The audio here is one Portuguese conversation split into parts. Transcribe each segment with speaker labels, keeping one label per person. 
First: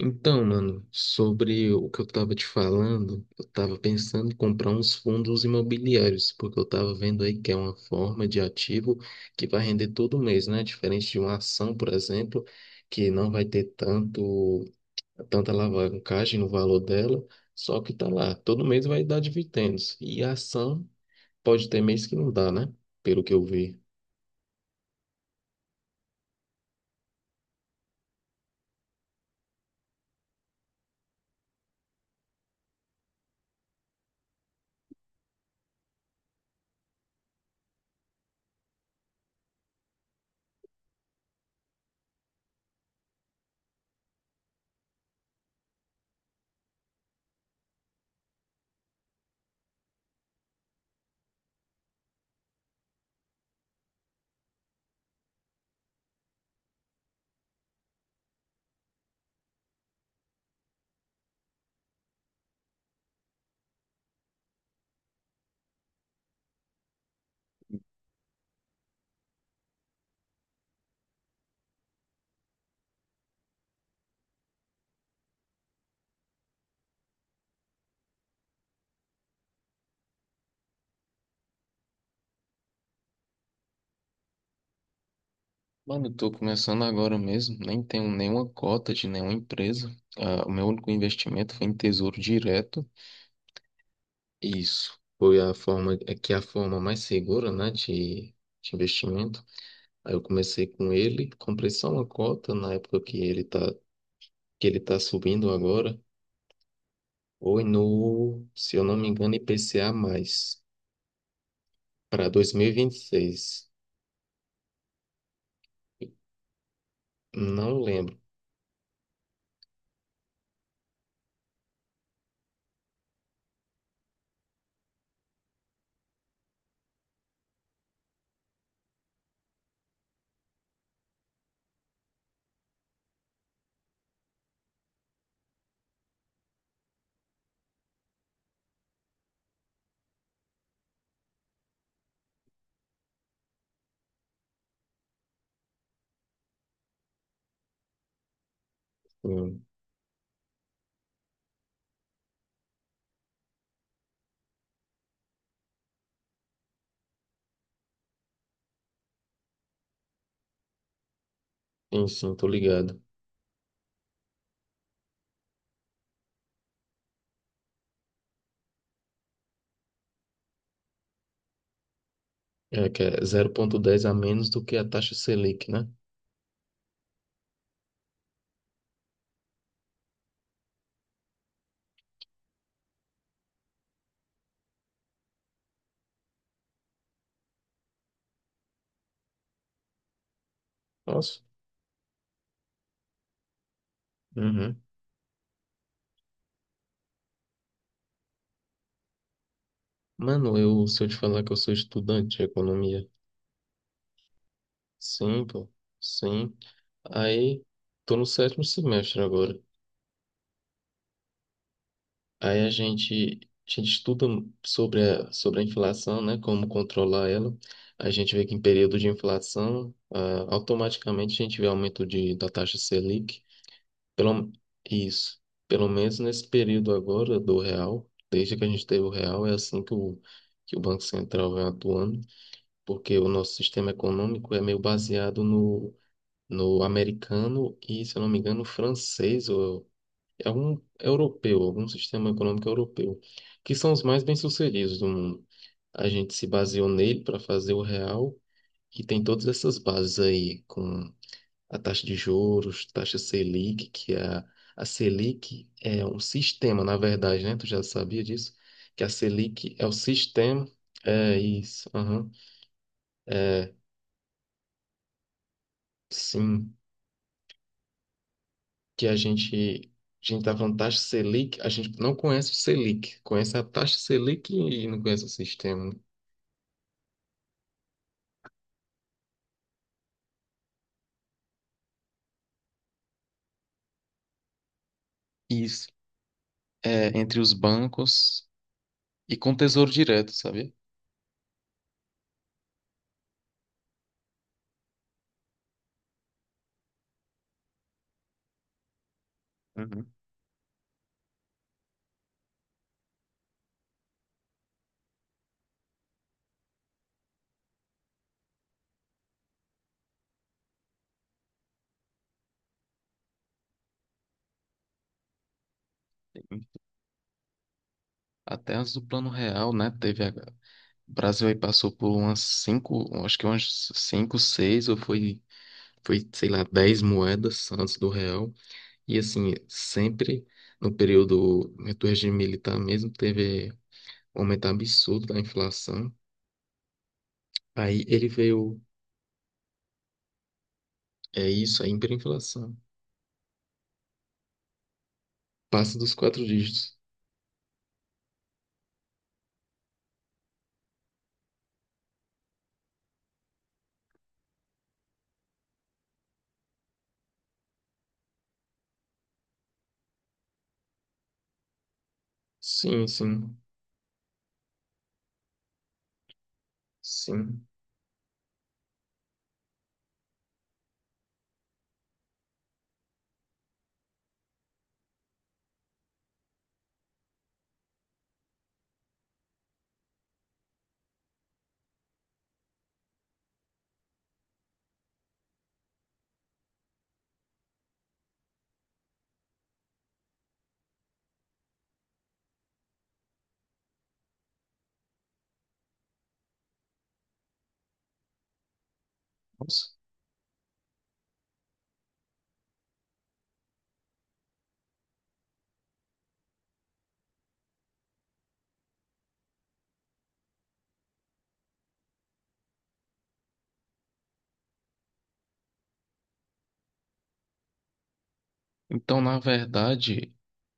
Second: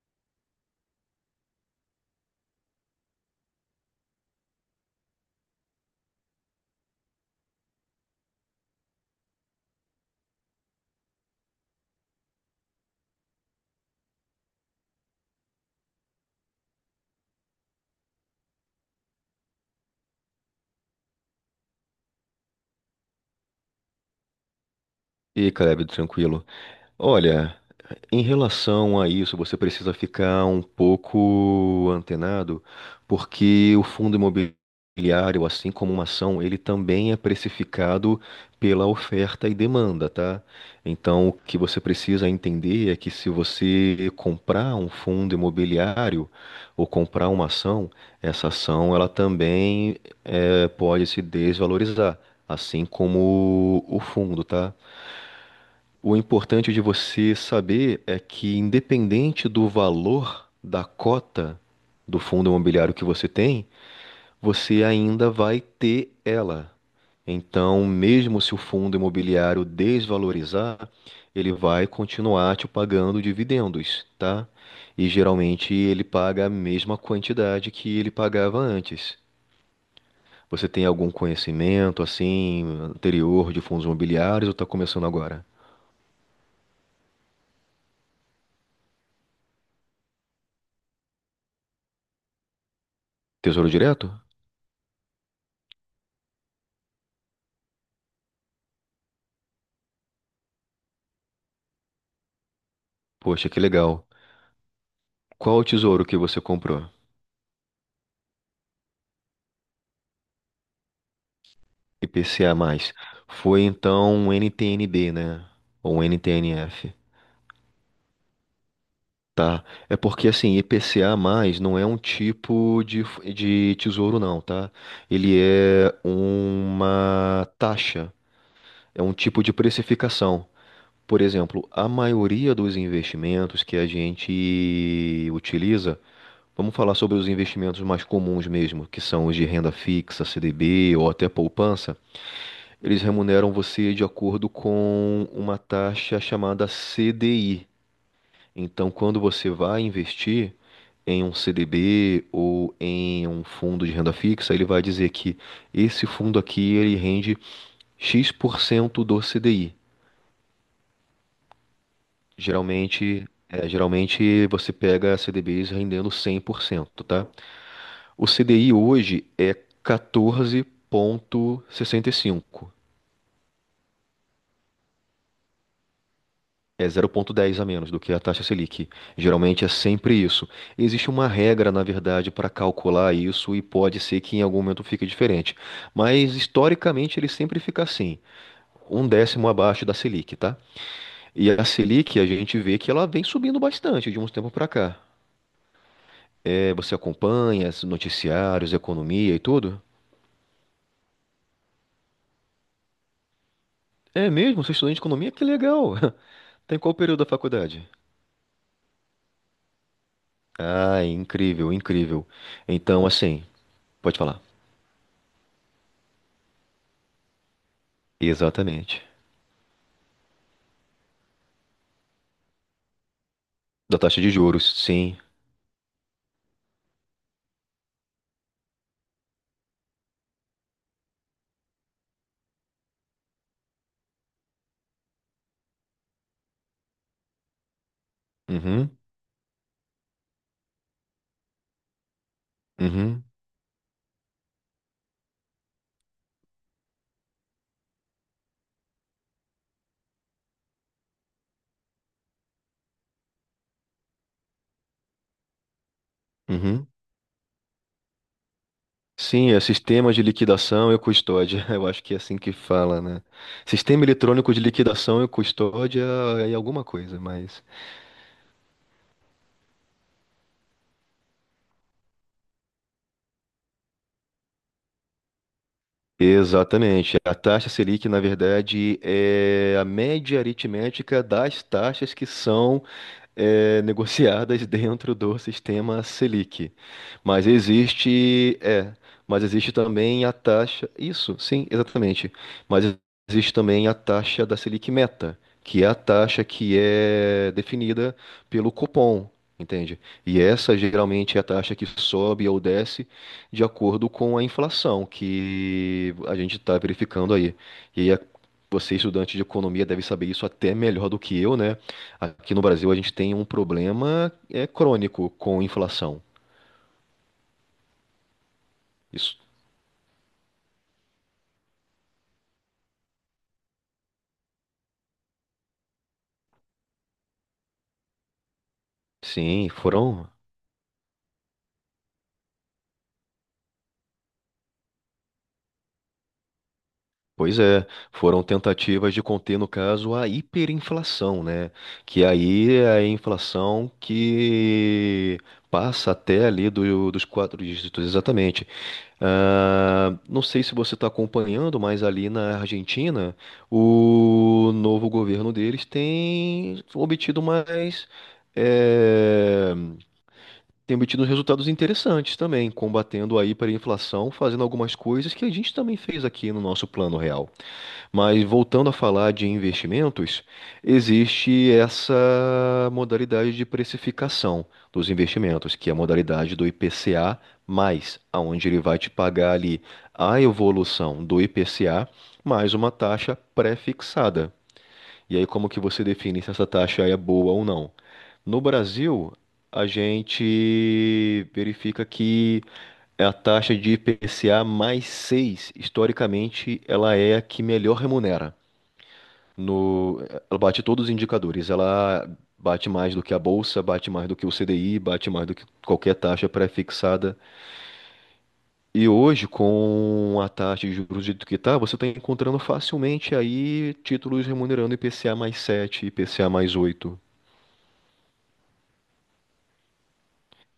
Speaker 1: Então, mano, sobre o que eu tava te falando, eu tava pensando em comprar uns fundos imobiliários, porque eu tava vendo aí que é uma forma de ativo que vai render todo mês, né? Diferente de uma ação, por exemplo, que não vai ter tanta alavancagem no valor dela, só que tá lá, todo mês vai dar dividendos. E a ação pode ter mês que não dá, né? Pelo que eu vi.
Speaker 2: E aí, Caleb, tranquilo. Olha, em relação a isso, você precisa ficar um pouco antenado, porque o fundo imobiliário, assim como uma ação, ele também é precificado pela oferta e demanda, tá? Então, o que você precisa entender é que se você comprar um fundo imobiliário ou comprar uma ação, essa ação ela também pode se desvalorizar, assim como o fundo, tá? O importante de você saber é que, independente do valor da cota do fundo imobiliário que você tem, você ainda vai ter ela. Então, mesmo se o fundo imobiliário desvalorizar, ele vai continuar te pagando dividendos, tá? E geralmente ele paga a mesma quantidade que ele pagava antes. Você tem algum conhecimento assim anterior de fundos imobiliários ou está começando agora?
Speaker 1: Mano, eu tô começando agora mesmo, nem tenho nenhuma cota de nenhuma empresa. Ah, o meu único investimento foi em Tesouro Direto.
Speaker 2: Tesouro Direto?
Speaker 1: Isso foi a forma, é que é a forma mais segura, né, de investimento. Aí eu comecei com ele, comprei só uma cota na época que ele
Speaker 2: Poxa, que
Speaker 1: tá,
Speaker 2: legal.
Speaker 1: subindo
Speaker 2: Qual o
Speaker 1: agora.
Speaker 2: tesouro que você comprou?
Speaker 1: Foi no, se eu não me engano, IPCA mais para
Speaker 2: IPCA+. Foi
Speaker 1: 2026.
Speaker 2: então um NTN-B, né? Ou um NTN-F?
Speaker 1: Não lembro.
Speaker 2: Tá. É porque assim, IPCA+ não é um tipo de, de tesouro não, tá? Ele é uma taxa, é um tipo de precificação. Por exemplo, a maioria dos investimentos que a gente utiliza, vamos falar sobre os investimentos mais comuns mesmo, que são os de renda fixa, CDB ou até poupança. Eles remuneram você de acordo com uma taxa chamada CDI. Então, quando você
Speaker 1: Hum.
Speaker 2: vai investir em um CDB ou em um fundo de renda fixa, ele vai dizer que esse fundo aqui ele rende X% do CDI.
Speaker 1: Enfim, tô ligado.
Speaker 2: Geralmente, geralmente você pega CDBs rendendo 100%, tá? O CDI hoje é 14,65.
Speaker 1: É que é 0,10 a menos do que a taxa Selic, né?
Speaker 2: É zero vírgula dez a menos do que a taxa Selic. Geralmente é sempre isso. Existe uma regra, na verdade, para calcular isso e pode ser que em algum momento fique diferente. Mas historicamente ele sempre fica assim, um décimo abaixo da Selic, tá?
Speaker 1: Nossa.
Speaker 2: E a Selic a gente vê que ela vem subindo bastante de uns tempos para
Speaker 1: Uhum.
Speaker 2: cá. É, você acompanha os noticiários, economia e tudo?
Speaker 1: Mano, se eu te falar que eu sou estudante de economia,
Speaker 2: É mesmo? Você é estudante de economia? Que
Speaker 1: sim, pô,
Speaker 2: legal!
Speaker 1: sim.
Speaker 2: Tem qual período da
Speaker 1: Aí,
Speaker 2: faculdade?
Speaker 1: tô no sétimo semestre agora.
Speaker 2: Ah, incrível, incrível.
Speaker 1: Aí a
Speaker 2: Então,
Speaker 1: gente,
Speaker 2: assim,
Speaker 1: a gente
Speaker 2: pode
Speaker 1: estuda
Speaker 2: falar.
Speaker 1: sobre a inflação, né? Como controlar ela. A gente vê que em período
Speaker 2: Exatamente.
Speaker 1: de inflação, automaticamente a gente vê aumento da taxa Selic.
Speaker 2: Da taxa de
Speaker 1: Pelo,
Speaker 2: juros, sim.
Speaker 1: isso. Pelo menos nesse período agora do real, desde que a gente teve o real, é assim que o Banco Central vem atuando. Porque o nosso sistema econômico é meio baseado no americano e, se eu não me engano,
Speaker 2: Uhum,
Speaker 1: francês ou é um europeu, algum sistema econômico europeu,
Speaker 2: uhum,
Speaker 1: que são os mais bem-sucedidos do mundo. A gente se baseou nele para fazer o real e tem todas essas bases aí, com a taxa de juros, taxa Selic. A Selic é um sistema,
Speaker 2: uhum.
Speaker 1: na verdade, né? Tu já sabia disso? Que a
Speaker 2: Sim, é
Speaker 1: Selic é o
Speaker 2: sistema de
Speaker 1: sistema.
Speaker 2: liquidação e
Speaker 1: É
Speaker 2: custódia. Eu
Speaker 1: isso,
Speaker 2: acho que é
Speaker 1: aham.
Speaker 2: assim que fala, né?
Speaker 1: É,
Speaker 2: Sistema eletrônico de liquidação e custódia é
Speaker 1: sim.
Speaker 2: alguma coisa, mas.
Speaker 1: Que a gente, tá falando taxa Selic, a gente não conhece o Selic, conhece a taxa Selic e não conhece o sistema.
Speaker 2: Exatamente. A taxa Selic, na verdade, é a média aritmética das taxas que são negociadas dentro do
Speaker 1: Isso.
Speaker 2: sistema Selic.
Speaker 1: É, entre
Speaker 2: Mas
Speaker 1: os bancos
Speaker 2: existe, é,
Speaker 1: e
Speaker 2: mas
Speaker 1: com
Speaker 2: existe
Speaker 1: Tesouro
Speaker 2: também
Speaker 1: Direto,
Speaker 2: a
Speaker 1: sabe?
Speaker 2: taxa, isso, sim, exatamente. Mas existe também a taxa da Selic Meta, que é a taxa que é definida pelo Copom. Entende?
Speaker 1: Uhum.
Speaker 2: E essa geralmente é a taxa que sobe ou desce de acordo com a inflação que a gente está verificando aí. E aí a- você, estudante de economia, deve saber isso até melhor do que eu, né? Aqui no Brasil a gente tem um problema é crônico com inflação.
Speaker 1: Até antes do Plano
Speaker 2: Isso.
Speaker 1: Real, né? O Brasil aí passou por umas cinco, acho que umas cinco, seis, ou foi, sei lá, 10 moedas antes do real. E assim,
Speaker 2: Sim, foram,
Speaker 1: sempre no período do regime militar mesmo, teve um aumento absurdo da inflação.
Speaker 2: pois é,
Speaker 1: Aí ele
Speaker 2: foram
Speaker 1: veio.
Speaker 2: tentativas de conter, no caso, a hiperinflação,
Speaker 1: É
Speaker 2: né?
Speaker 1: isso, é
Speaker 2: Que aí
Speaker 1: hiperinflação.
Speaker 2: é a inflação que
Speaker 1: Passa
Speaker 2: passa
Speaker 1: dos quatro
Speaker 2: até ali
Speaker 1: dígitos.
Speaker 2: dos quatro dígitos, exatamente. Ah, não sei se você está acompanhando, mas ali na Argentina, o novo governo deles tem obtido mais. eh, tem obtido resultados interessantes também,
Speaker 1: Sim,
Speaker 2: combatendo a
Speaker 1: sim,
Speaker 2: hiperinflação, fazendo algumas coisas que a gente também fez aqui no nosso Plano Real.
Speaker 1: sim.
Speaker 2: Mas voltando a falar de investimentos, existe essa modalidade de precificação dos investimentos, que é a modalidade do IPCA mais, aonde ele vai te pagar ali a evolução do IPCA mais uma taxa pré-fixada. E aí, como que você define se essa taxa é boa ou não? No Brasil, a gente verifica que é a taxa de IPCA mais 6 historicamente, ela é a que melhor remunera.
Speaker 1: Nossa.
Speaker 2: No, ela bate todos os indicadores. Ela bate mais do que a bolsa, bate mais do que o CDI, bate mais do que qualquer taxa pré-fixada. E hoje, com a taxa de juros do jeito que está, você está encontrando facilmente aí títulos remunerando IPCA mais 7, IPCA mais 8.
Speaker 1: Então, na verdade,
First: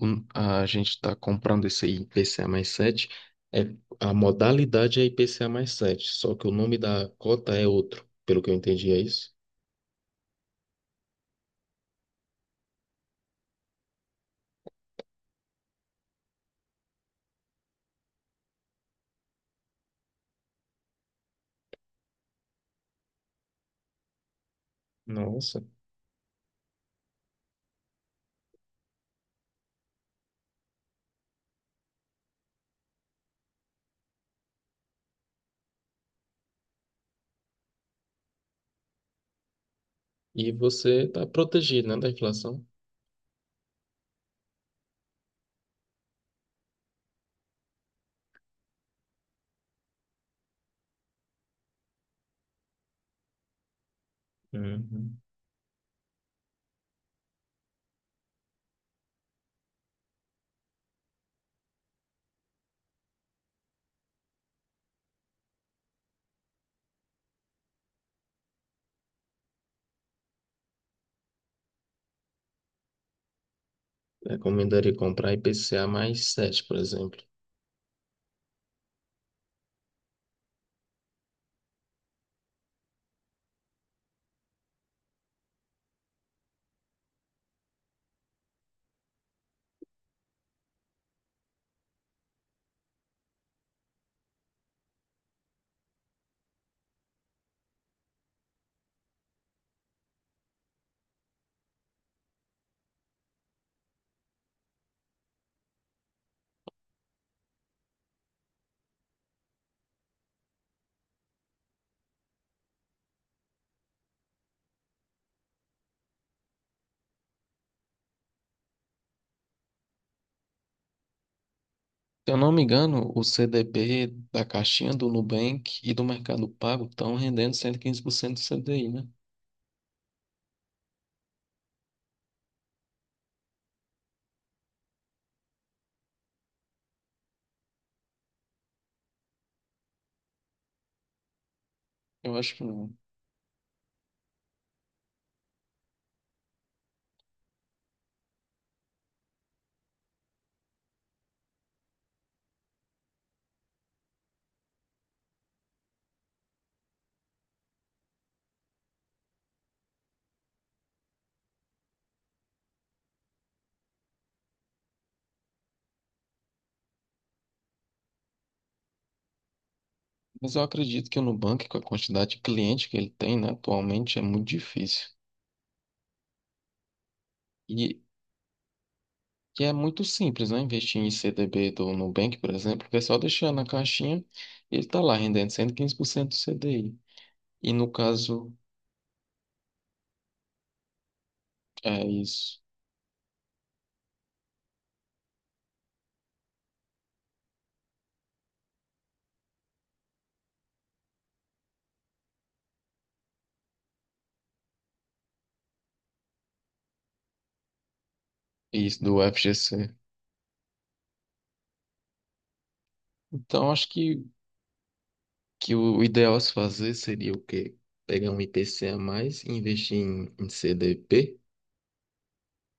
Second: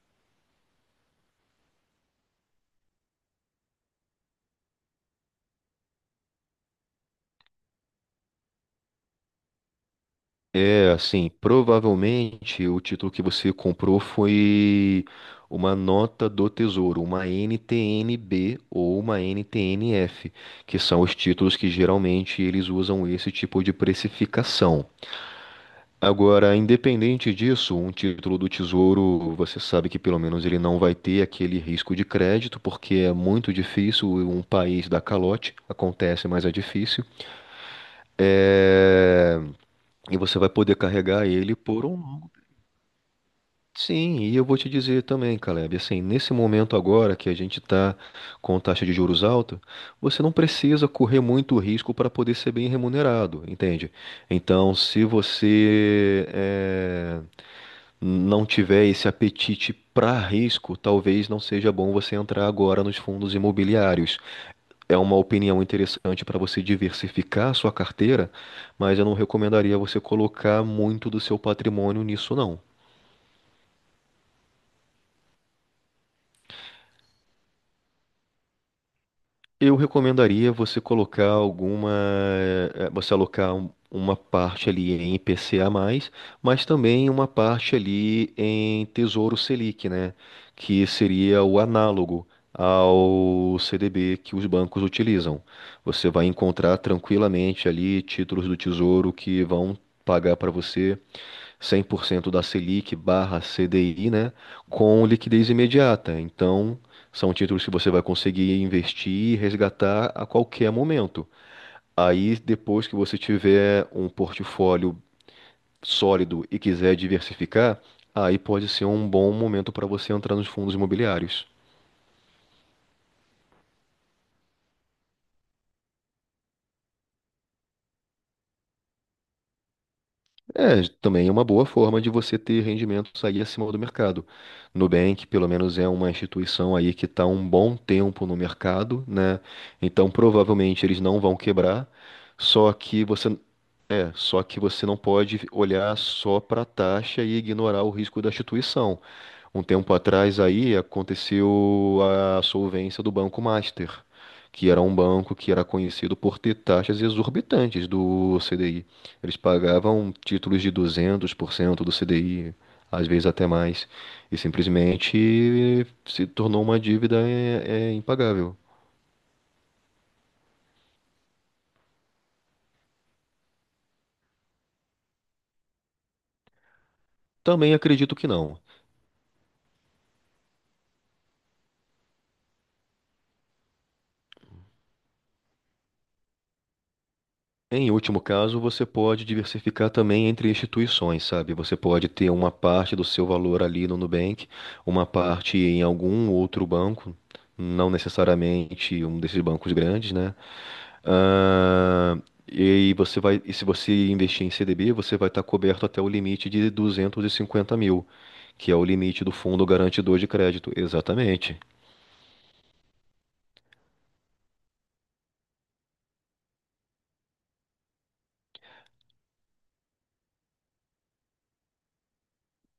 Speaker 1: a gente está comprando esse IPCA mais 7. É, a modalidade é IPCA mais 7, só que o nome da cota é outro, pelo que eu entendi, é isso?
Speaker 2: É, assim, provavelmente o título que você comprou foi uma nota do Tesouro, uma NTN-B ou uma NTN-F, que são os títulos que geralmente eles usam esse tipo de precificação.
Speaker 1: Nossa.
Speaker 2: Agora, independente disso, um título do Tesouro, você sabe que pelo menos ele não vai ter aquele risco de crédito, porque é muito difícil um país dar calote, acontece, mas é difícil. É, e você vai
Speaker 1: E
Speaker 2: poder
Speaker 1: você está
Speaker 2: carregar ele por
Speaker 1: protegido, né, da
Speaker 2: um
Speaker 1: inflação?
Speaker 2: sim, e eu vou te dizer também, Caleb, assim, nesse momento agora que a gente está com taxa de juros alta, você não precisa correr muito risco para poder ser bem remunerado, entende? Então, se
Speaker 1: Uhum.
Speaker 2: você não tiver esse apetite para risco, talvez não seja bom você entrar agora nos fundos imobiliários. É uma opinião interessante para você diversificar a sua carteira, mas eu não recomendaria você colocar muito do seu patrimônio nisso, não.
Speaker 1: Recomendaria comprar IPCA mais 7, por exemplo.
Speaker 2: Eu recomendaria você colocar alguma, você alocar uma parte ali em IPCA+, mas também uma parte ali em Tesouro Selic, né? Que seria o análogo ao CDB que os bancos utilizam. Você vai encontrar tranquilamente ali títulos do Tesouro que vão pagar para você 100% da Selic barra CDI, né, com liquidez imediata. Então, são títulos que você vai conseguir investir e resgatar a qualquer momento. Aí, depois que você tiver um portfólio sólido e quiser diversificar, aí pode ser um bom momento para você entrar nos fundos imobiliários.
Speaker 1: Se eu não me engano, o CDB da caixinha do Nubank e do Mercado Pago estão rendendo 115% do CDI, né?
Speaker 2: É, também é uma boa forma de você ter rendimentos aí acima do mercado. Nubank, pelo menos, é uma instituição aí que está um bom tempo no mercado, né? Então, provavelmente eles não vão quebrar.
Speaker 1: Eu acho que
Speaker 2: Só
Speaker 1: não.
Speaker 2: que você só que você não pode olhar só para a taxa e ignorar o risco da instituição. Um tempo atrás aí aconteceu a solvência do Banco Master, que era um banco que era conhecido por ter taxas exorbitantes do CDI. Eles pagavam títulos de 200% do CDI, às vezes até mais, e simplesmente se tornou uma dívida impagável.
Speaker 1: Mas eu acredito que o Nubank, com a quantidade de cliente que ele tem, né, atualmente, é muito difícil.
Speaker 2: Também
Speaker 1: E,
Speaker 2: acredito que não.
Speaker 1: e é muito simples, né? Investir em CDB do Nubank, por exemplo, porque é só deixar na caixinha e ele está lá rendendo 115% do CDI. E no
Speaker 2: Em último
Speaker 1: caso,
Speaker 2: caso, você pode diversificar também entre instituições, sabe? Você
Speaker 1: é
Speaker 2: pode ter uma
Speaker 1: isso,
Speaker 2: parte do seu valor ali no Nubank, uma parte em algum outro banco, não necessariamente um desses bancos grandes, né? Ah, e você vai, e se você investir em CDB, você vai estar coberto até o limite de 250.000, que é o
Speaker 1: isso do
Speaker 2: limite do fundo
Speaker 1: FGC.
Speaker 2: garantidor de crédito. Exatamente.
Speaker 1: Então, acho que o ideal a se fazer seria o quê? Pegar um IPC a mais e investir em, CDP?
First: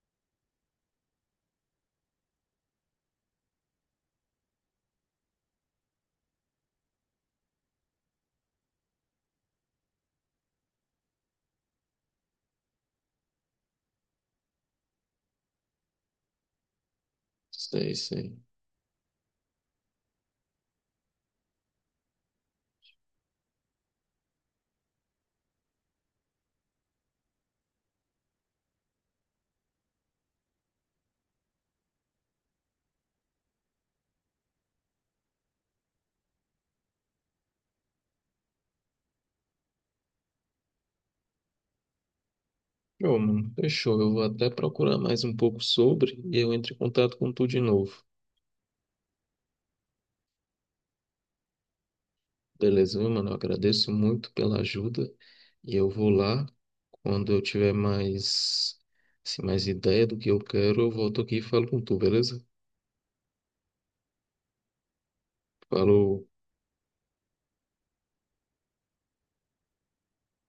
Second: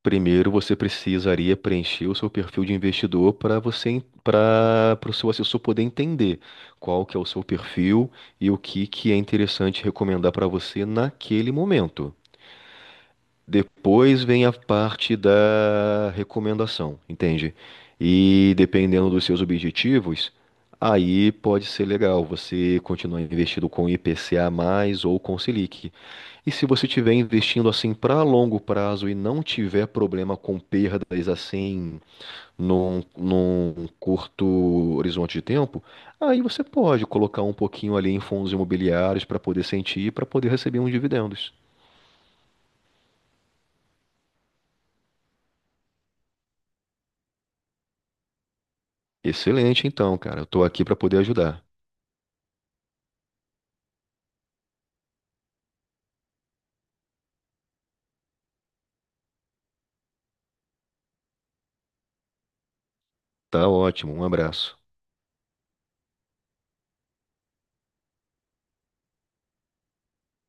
Speaker 2: Primeiro, você precisaria preencher o seu perfil de investidor para você, para o seu assessor poder entender qual que é o seu perfil e o que que é interessante recomendar para você naquele momento. Depois vem a parte da recomendação, entende?
Speaker 1: Sei, sei.
Speaker 2: E dependendo dos seus objetivos, aí pode ser legal você continuar investido com IPCA mais ou com Selic. E se você estiver investindo assim para longo prazo e não tiver problema com perdas assim num curto horizonte de tempo, aí você pode colocar um pouquinho ali em fundos imobiliários para poder sentir, e para poder receber uns dividendos.
Speaker 1: Pô, mano, fechou. Eu vou até procurar mais um pouco sobre e eu entro em contato com tu de novo.
Speaker 2: Excelente, então, cara. Eu estou aqui para poder ajudar.
Speaker 1: Beleza, viu, mano? Eu agradeço muito pela ajuda e eu vou lá. Quando eu tiver mais, assim, mais ideia do que eu quero, eu volto aqui e falo com tu, beleza?
Speaker 2: Tá ótimo. Um abraço.
Speaker 1: Falou.